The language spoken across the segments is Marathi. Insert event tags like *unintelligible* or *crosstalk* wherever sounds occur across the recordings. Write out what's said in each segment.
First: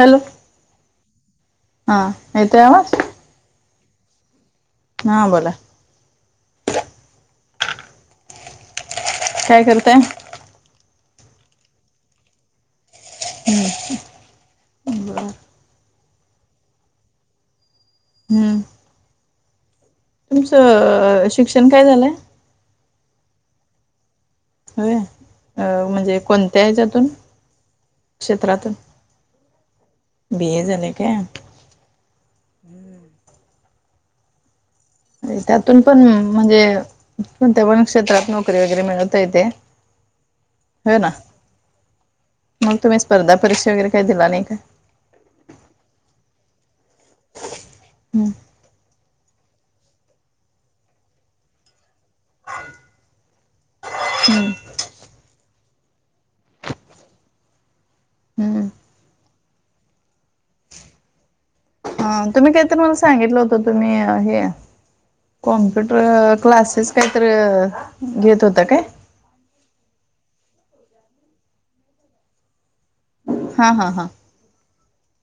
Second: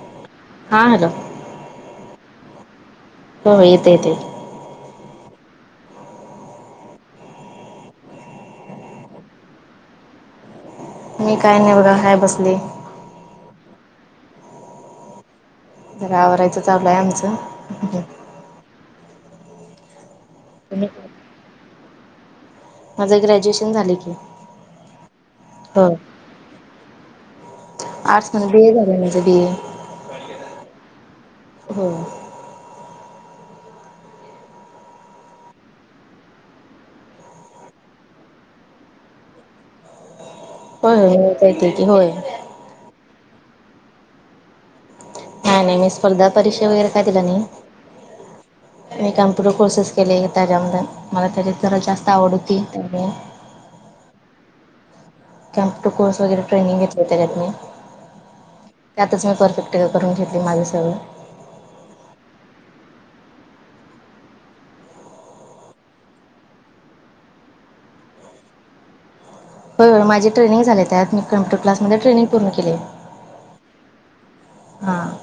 हॅलो हा... हॅलो हा... येतोय आवाज हो... येतो येतोय हा बोला काय करताय! मी काय नाही बघा काय बसली. हम् जरा आवरायचं चाललं आहे आमचं, हम्म. तुम्ही तुमचं शिक्षण काय झालंय? माझं ग्रॅज्युएशन झा की, होय हो म्हणजे कोणत्या हयाच्यातून, आर्टस मधून बी ए झालंय माझ बी ए बी ए झालय काय. हो. त्यातून पण म्हणजे, कोण त्या पण क्षेत्रात नोकरी वगैरे मिळवता येते. होय मिळवता का येत की होय. मग तुम्ही स्पर्धा परीक्षा वगैरे काही दिला नाही काय नाही नाही मी स्पर्धा परीक्षा वगैरे काय दिल नाही. हम्म मी कॅम्प्युटर कोर्सेस केले, त्याच्यात मला जरा जास्त आवड होती. *unintelligible* हम्म कॅमप्युटर कोर्स वगैरे ट्रेनिंग घेतली, त्याच्यात मी त्यातच मी परफेक्ट ट्रैनिंग करून घेतली माझं सगळं ह तुम्ही काहीतरी मला सांगितलं होतं तुम्ही हे कॉम्प्युटर क्लासेस काहीतरी घेत होता काय? हो य माझी ट्रेनिंग झाले, त्यात मी कॉम्पुटर क्लासमध्ये ट्रनिंग पूर्ण केली. हा हा हा. हां.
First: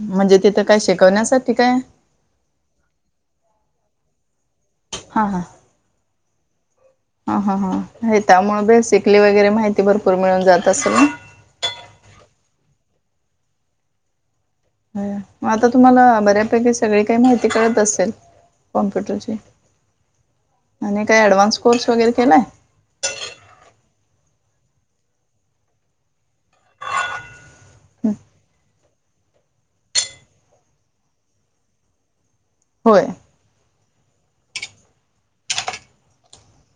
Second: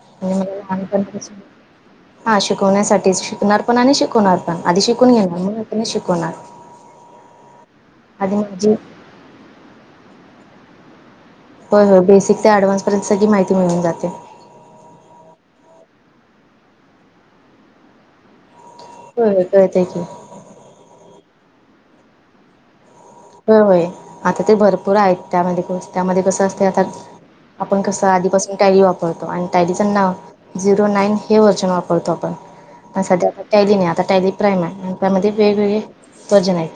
म्हणजे, तिथं काय शिकवण्यासाठी ह. काय हा शिकवण्यासाठीच शिकणार पण आणि शिकवणार, पण आधी शिकून हा घेणार मग मी शिकवनार. ह ह हां हे त्यामुळे बेसिकली वगैरे माहिती भरपूर मिळून जात असेल ना. होय होय बेसिक ते ऍडव्हान्स पर्यंत सगळी माहिती मिळून जाते. मग आता तुम्हाला बऱ्यापैकी सगळी काही माहिती कळत असेल. कॉम्प्युटरची होय होय कळतय की आणि काय ऍडव्हान्स कोर्स वगैरे केलाय? हो होय आता ते भरपूर आहेत त्. यामध्ये क त्यामध्ये कसं असते आता आपण कसं आधीपासून काही वापू आणि त्याआधीच नाव झिरो नाईन हे व्हर्जन वापरतो आपण होय सध्या टॅली नाही आता टॅली प्राईम आहे. आणि त्यामध्ये वेगवेगळे वर्जन आहेत.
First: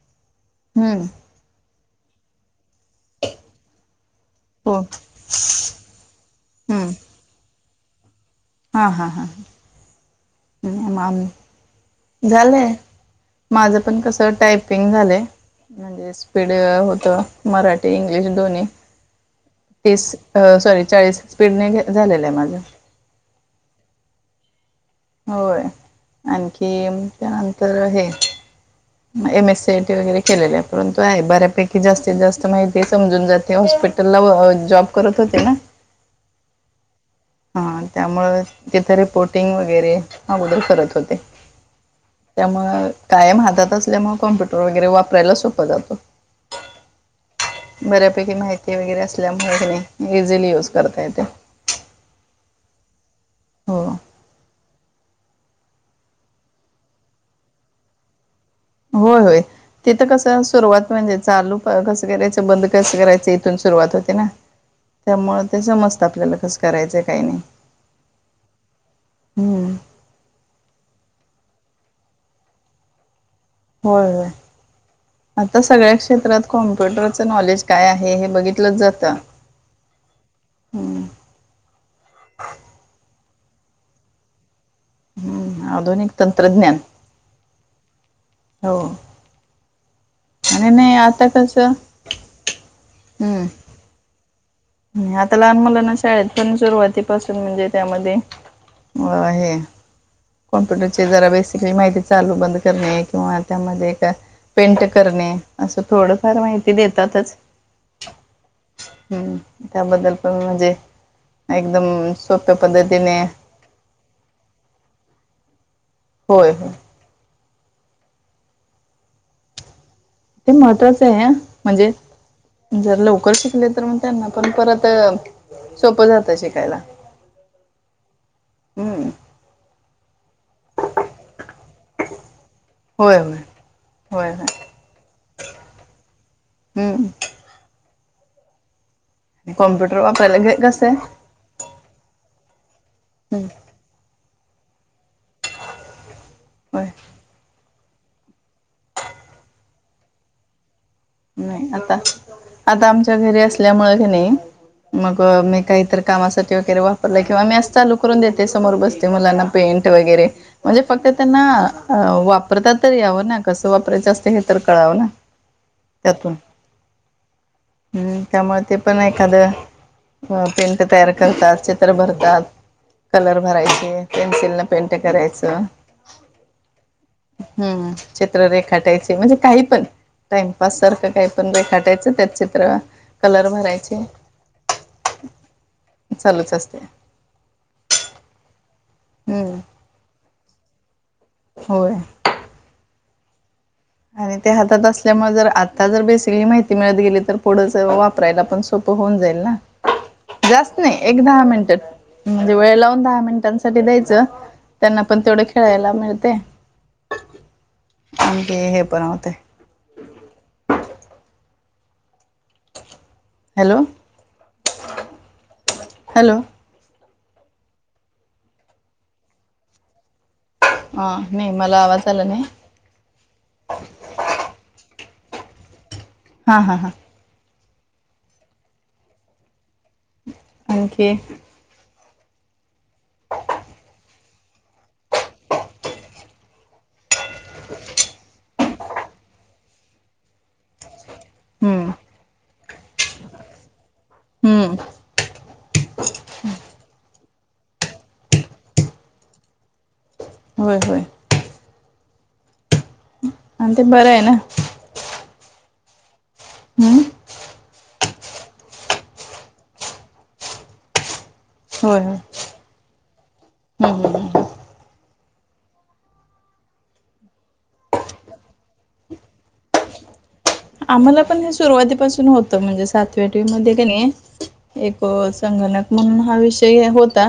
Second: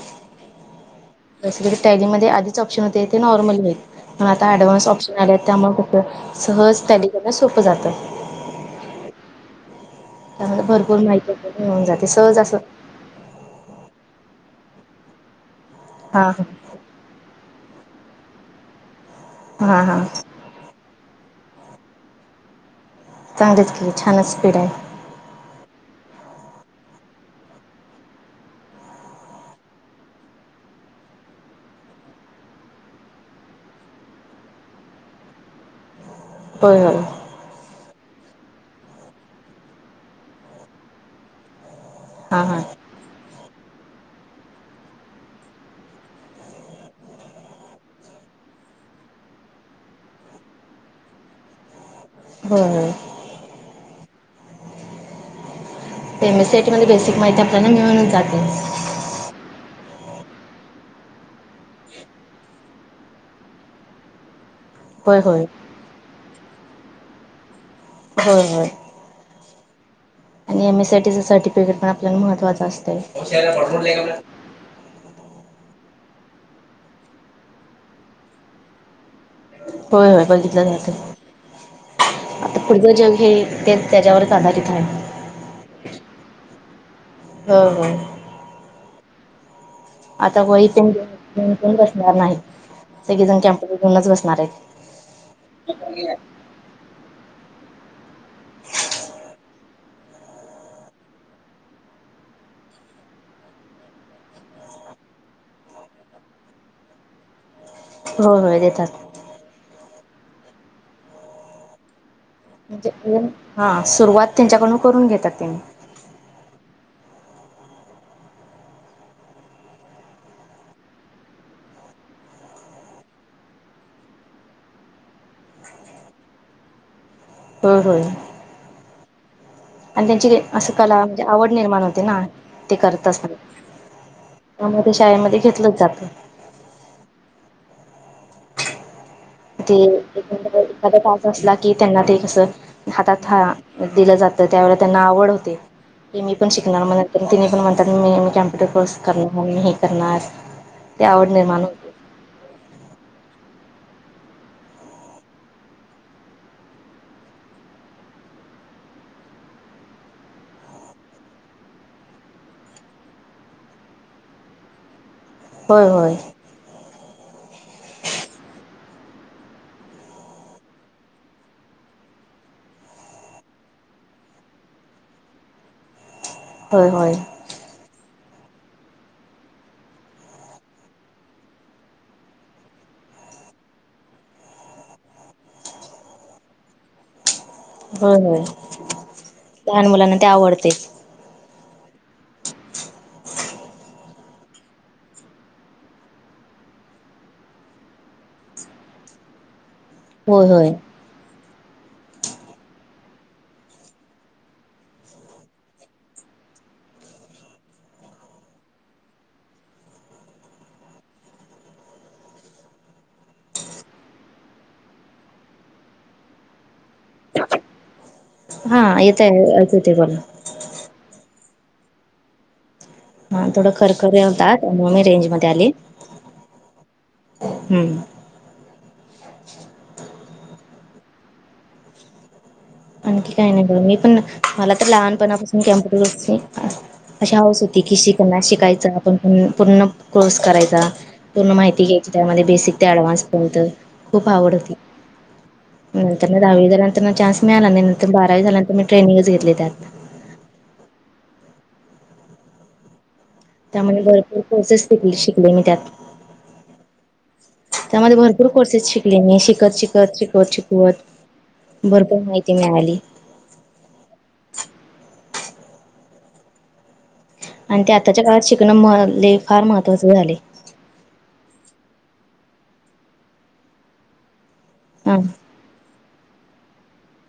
हम्म जसं की टॅलीमध्ये आधीच ऑप्शन होते ते नॉर्मल आहेत, पण आता हो ऍडव्हान्स ऑप्शन त्यामुळे कसं सहज टॅली करणं सोपं जात. हां हां हां त्यामध्ये भरपूर माहिती आपल्याला मिळून जाते सहज असं झाले. माझं पण कसं टायपिंग झालंय म्हणजे हां हां स्पीड होत. मराठी इंग्लिश दोन्ही हां हां तीस सॉरी चाळीस स्पीडने झालेलं आहे माझं. चांगलीच केली छानच स्पीड आहे. होय. आणखी त्यानंतर हे, एम एस सीयटी वगैरे केलेल्या आहे. परंतु आहे बऱ्यापैकी जास्तीत जास्त माहिती समजून जाते. हॉस्पिट त्याला जॉब करत होते ना. होय होय. हा त्यामुळे तिथे रिपोर्टिंग वगैरे अगोदर करत होते हां हां त्यामुळे कायम हातात असल्यामुळे कॉम्प्युटर वगैरे वापरायला सोपं जातं बऱ्यापैकी माहिती वगैरे असल्यामुळे इझिली युज करता येते हम हो एमसीआयटी मध्ये बेसिक माहिती आपल्याला मिळून जाते होय होय तिथ कसं सुरुवात म्हणजे चालू कसं करायचं बंद कसं करायचं इथून सुरुवात होते ना होय त्यामुळे होय ते समजत आपल्याला कसं करायचंय काही नाही हो ह हम्म आणि एम एस सी आय टीचं सर्टिफिकेट पण आपल्याला महत्त्चं असते. होय हो. आता सगळ्या क्षेत्रात कॉम्प्युटरचं नॉलेज काय आहे हे बघितलं जातं. होय होय को किद झाते हम्म आता पुडज जंग हे ते त्याच्यावरच आधारित आहे हम्म आधुनिक तंत्रज्ञान ह ह हो आता आणि वथण नाही आता कसं बसणार नाही सगळेजण हम्म. कॅमपस घऊनच बसणार आहेत. आता लहान मुलांना शाळेत पण सुरुवातीपासून म्हणजे त्यामध्ये. होय कॉम्प्युटरची जरा बेसिकली माहिती चालू बंद करणे किंवा त्यामध्ये. पेंट करणे असं थोडंफार माहिती देतातच. हो होय देतात. हम्म त्याबद्दल पण म्हणजे एकदम. सोप्या म्हणजे पद्धतीने हा सुरुवात त्यांच्याकडून करून घेतात त्यांम्ही. होय. ते महत्त्वाच आहे म्हणजे जर लवकर शिकले तर मग त्यांना पण परत. सोपं जात शिकायला. ह ह हम्म. आणि त्यांची असं कला म्हणजे आवड निर्माण होते ना. ते होय करतच नाही होय होय होय त्या ते शाळेमध्ये घेतलं जातं. हम्म. ते कॉम्प्युटर एक वापरायला घ कसं आहे क. असला की त्यांना ते कसं हातात हम्म दिलं जातं त्यावेळेला त्यांना आवड होते. ते मी पण शिकणार होय म्हण तिने पण म्हणतात मी मी कॉम्पटूर कोर्स करणार मी हे करणार. ते आवड निर्माण नाही होते. आता आता आमच्या घरी असल्यामुळे क नाही. मग मी काहीत कामासाठी वगैरे वापरलं किंवा मी अस चालू करून देते समोर बसते मुलांना. पेंट वगैरे. म्हणजे फक्त त्यांना वापरता तर यावं ना कसं वापरायचं असतं हे तर कळावं ना. होय होय. त्यातून हम् त्यामुळे ते पण एखादं. अ पेंट तयार करतात चित्र भरतात. कलर भरायचे पेन्सिल न पेंट करायचं. होय होय... हम्म चित्ररेखाटायचे म्हणजे काही पण टाईम पाससारखं काही पण रे खाटायचं त्यात चित्र कलर भरायचे. चालूच असते. *unintelligible* हम्म. लहान मुलांना ते आवडते. होय. आणि ते हातात असल्यामुळे जर आता जर बेसिकली माहिती मिळत गेली तर पुढच वापरायला पण सोप पं होऊन जाईल ना होय होय जास्त नाही एक दहा मिनिट म्हणजे वेळ लावून दहा मिनिटांसाठी द्यायचं. त्यांना पण तेवढ खेळायला मिळते आणखी हे पण होते. Hello hello. हा येतय आणखीन ते बोला. हा, नाही मला आवाज आला नाही. हा थोडं खरखरी होतात म्हणून मी रेंज मध्ये आली. हा हा हा. हम्म. आणखी आणखी काही नाही ग मी पण मला तर लहानपणापासून कॅम्प्यूटर अशी हौस होती कि शिकना शिकायचा आपण पण पूर्ण कोर्स करायचा पूर्ण माहिती हम्म, घ्यायची त्यामध्ये बेसिक ते ऍडव्हान्स पयंत खूप आवड होती. हम्म. म नंतर ना दहावी झाल्यानंतर चान्स मिळाला नाही नंतर बारावी झाल्यानंतर मी ट्रेनिंगच घेतली त्यात. होय होय. आणि ते त्यामुळे बरं आहे ना भरपूर कोर्सेसिक शिकले मी त्यात. हा. त्यामध्ये भरपूर कोर्सेस शिकले मी शिकत शिकत शिकवत शिकवत होय होय भरपूर माहिती मिळाली. हम्म हम्म हम्म. आणि ते आत्ताच्या काळात शिकणं म लई फार महत्त्वाचे झालय. आम्हाला पण हे सुरुवातीपासून होतं म्हणजे सातवी आठवी मध्ये नाहीये एक हा संगणक म्हणून हा विषय होता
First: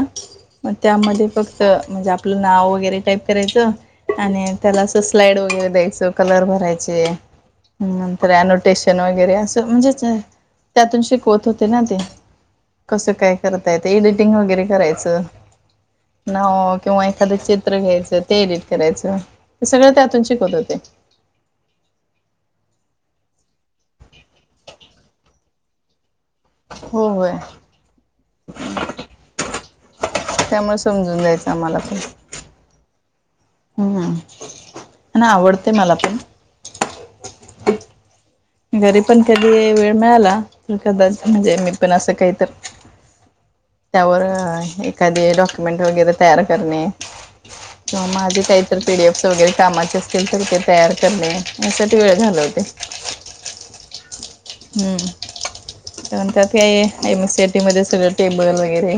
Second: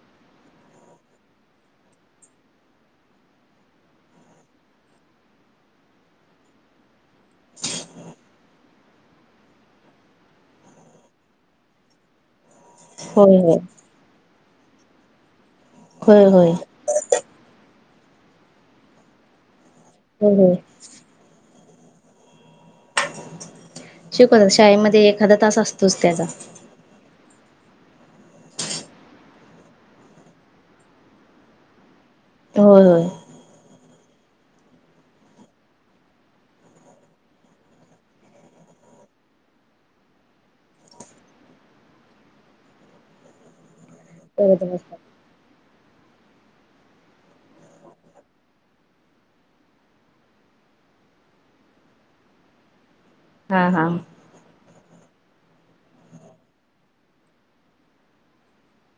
मग त्यामध्ये फक्त म्हणजे आपलं नाव वगैरे टाईप करायचं आणि त्याला अस स्लाइड वगैरे द्यायचं कलर भरायचे हम्म नंत र एनोटेशन वगैरे असं म्हणजेच त्यातून शिकवत होते ना ते कसं काय होय होय करतायेत एडिटिंग वगैरे करायचं होय ना होय किंवा एखादं चित्र घ्यायचं ते एडिट करायचं हे सगळं त्यातून होय शिकत होय होते. शिकवतात शाळेमध्ये एखादा तास असतोच त्याचा होय. *unintelligible* त्यामुळे समजून जायचं आम्हाला पण होय होय. हम्म हम्म. आणि आवडतय मला पण घरी पण कधी वेळ मिळाला तर कदाचित म्हणजे मी पण असं काहीतर त्यावर करत बसतात एखादे डॉक्युमेंट वगैरे तयार करणे किंवा माझे काहीतर पी डी एफ च वगैरे कामाचे असतील तर ते तयार करणे याच्यात वेळ घालवते. हां हां. हम्म. *unintelligible* मध्ये सगळ टेबल वगैरे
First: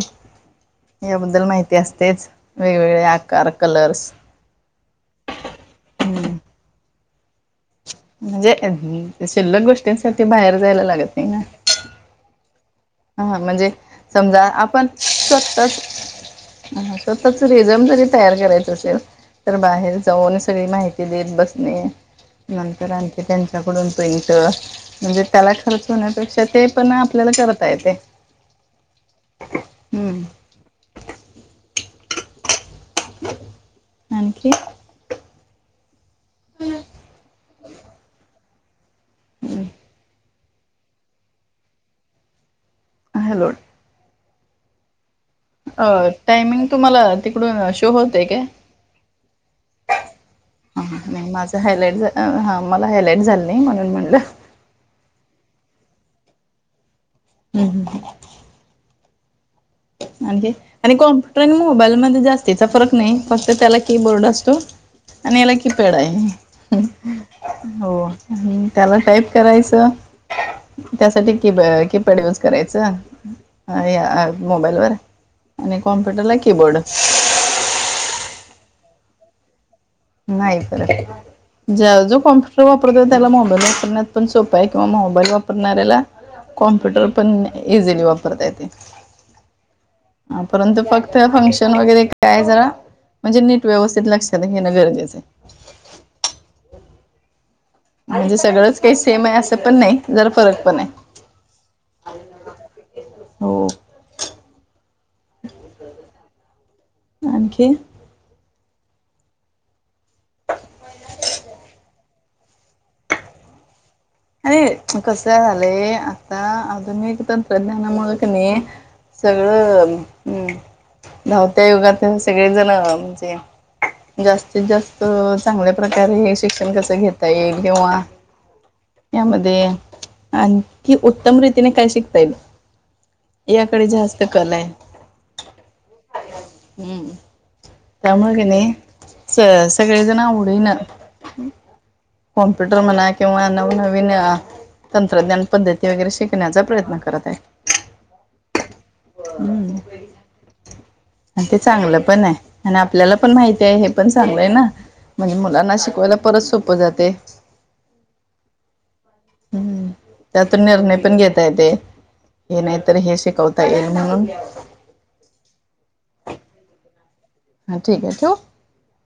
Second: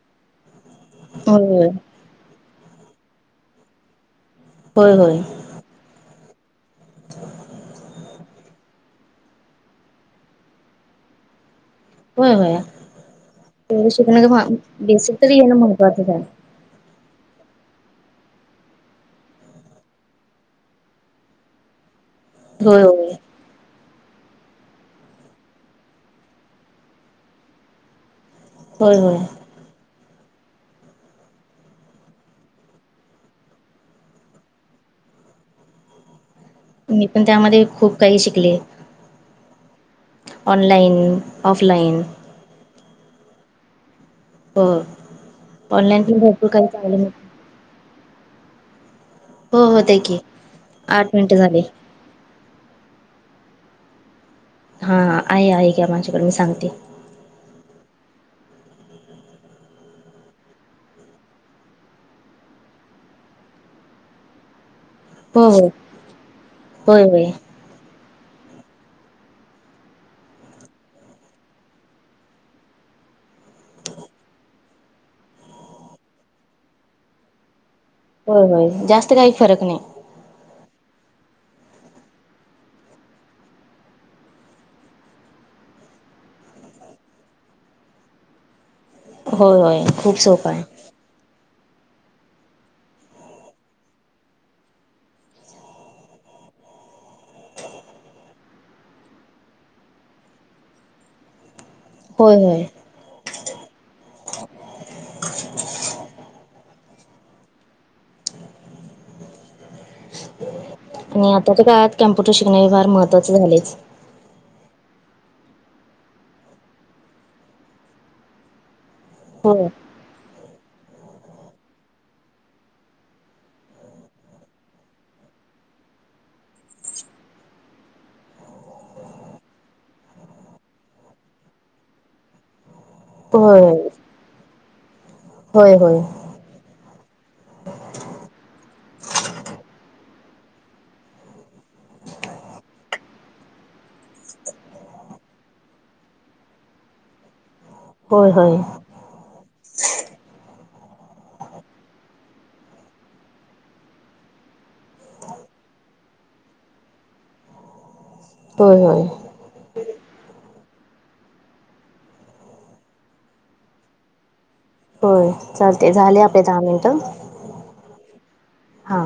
याबद्दल होय होय माहिती असतेच, वेगवेगळे आकार, कलर्स होय होय. हम्म म्हणजे शिल्लक गोष्टींसाठी बाहेर जायला लागत नाही ना होय, होय हा म्हणजे ते शिकण समजा आपण बेसिक तरी ये ना स्वतःच महत्त्वाचच हाय. ह स्वतःच रिजन तरी तयार करायचं असेल. तर बाहेर जाऊन सगळी माहिती देत बसणे होय नंतर होय आणखी त्यां त्याकडे प्रिंट त्याला खर्च होण्यापेक्षा ते पण आपल्याला कर ता य ते हम्म, हम्म. हम्म. आणखी. मी पण त्यामध्ये खूप काही शिकले. हं. Online, offline. हॅलो. हो, हो. अ टायमिंग तुम्हाला तिकडून शो होतय काय? हो हो दे की ह आठ नाही मिनिटं माझं झाले हायलाइट झा हां मला हायलाइट झाल नाही म्हणून म्हटलं. हा, हा, हाय घ्या माझ्या बरोबर सांगते. हम्म, हम्म. आणखी आणि कॉम्प्युटर आणि मोबाईलमध्ये जास्तीचा फरक नाही फक्त त्याला कीबोर्ड असतो. आणि हो याला हो की, पॅड आहे. होय होय हो आणि त्याला टाईप करायचं. त्यासाठी की की, पॅड युज करायचं या मोबाईलवर आणि कॉम्प्युटर ला कीबोर्डच. हो, होय जास्त काही फरक नाही. नाही ब ज्या जो कॉम्प्युटर वापरत त्याला मोबाईल वापरण्यात पण सोपां आहे किंवा मोबाईल वापरणाऱ्याला कॉम्प्युटर पण इझिली वापरता येते. होय, होय. खूप सोपं आहे परंतु तर फंक्शन वगैरे काय जरा म्हणजे नीट व्यवस्थित लक्षात घेणं गरजेचय. म्हणजे सगळंच काही सेम आहे असं पण नाही जरा फरक पण आहे. होय होय हो आणखी? *unintelligible* आणि आताच्या काळात कॅम्प्युटर शिकणे हे फार महत्त्वाचें झालेच. अरे कसं झालंय आता आधुनिक तंत्रज्ञानामुळे नाही. होय सगळं हम्म धावत्या युगात सगळे जण म्हणजे जास्तीत, जास्त चांगल्या प्रकारे हे शिक्षण कसं घेता येईल किंवा यामध्ये आणखी उत्तम रीतीने काय शिकता येईल? होय याकडे जास्त कल आहे. होय, होय. हम्म. त्यामुळे नाही स सगळेजण आवडीन कॉम्प्युटर म्हणा किंवा नवनवीन अ तंत्रज्ञान पद्धती वगैरे शिकण्याचा प्रयत्न करत आहे. होय, होय. हम्म. आणि ते चांगलं पण आहे आणि आपल्याला पण माहिती आहे हे पण चांगलंय ना. म्हणजे मुलांना शिकवायला परत सोप जाते. होय, होय. हम्म त्यातून निर्णय पण घेता येते. ते नाहीतर हे शिकवता येईल म्हणून. होय चालते झाले आपले दहा मिनिटं. हां ठीक आहे ठेऊ. हा.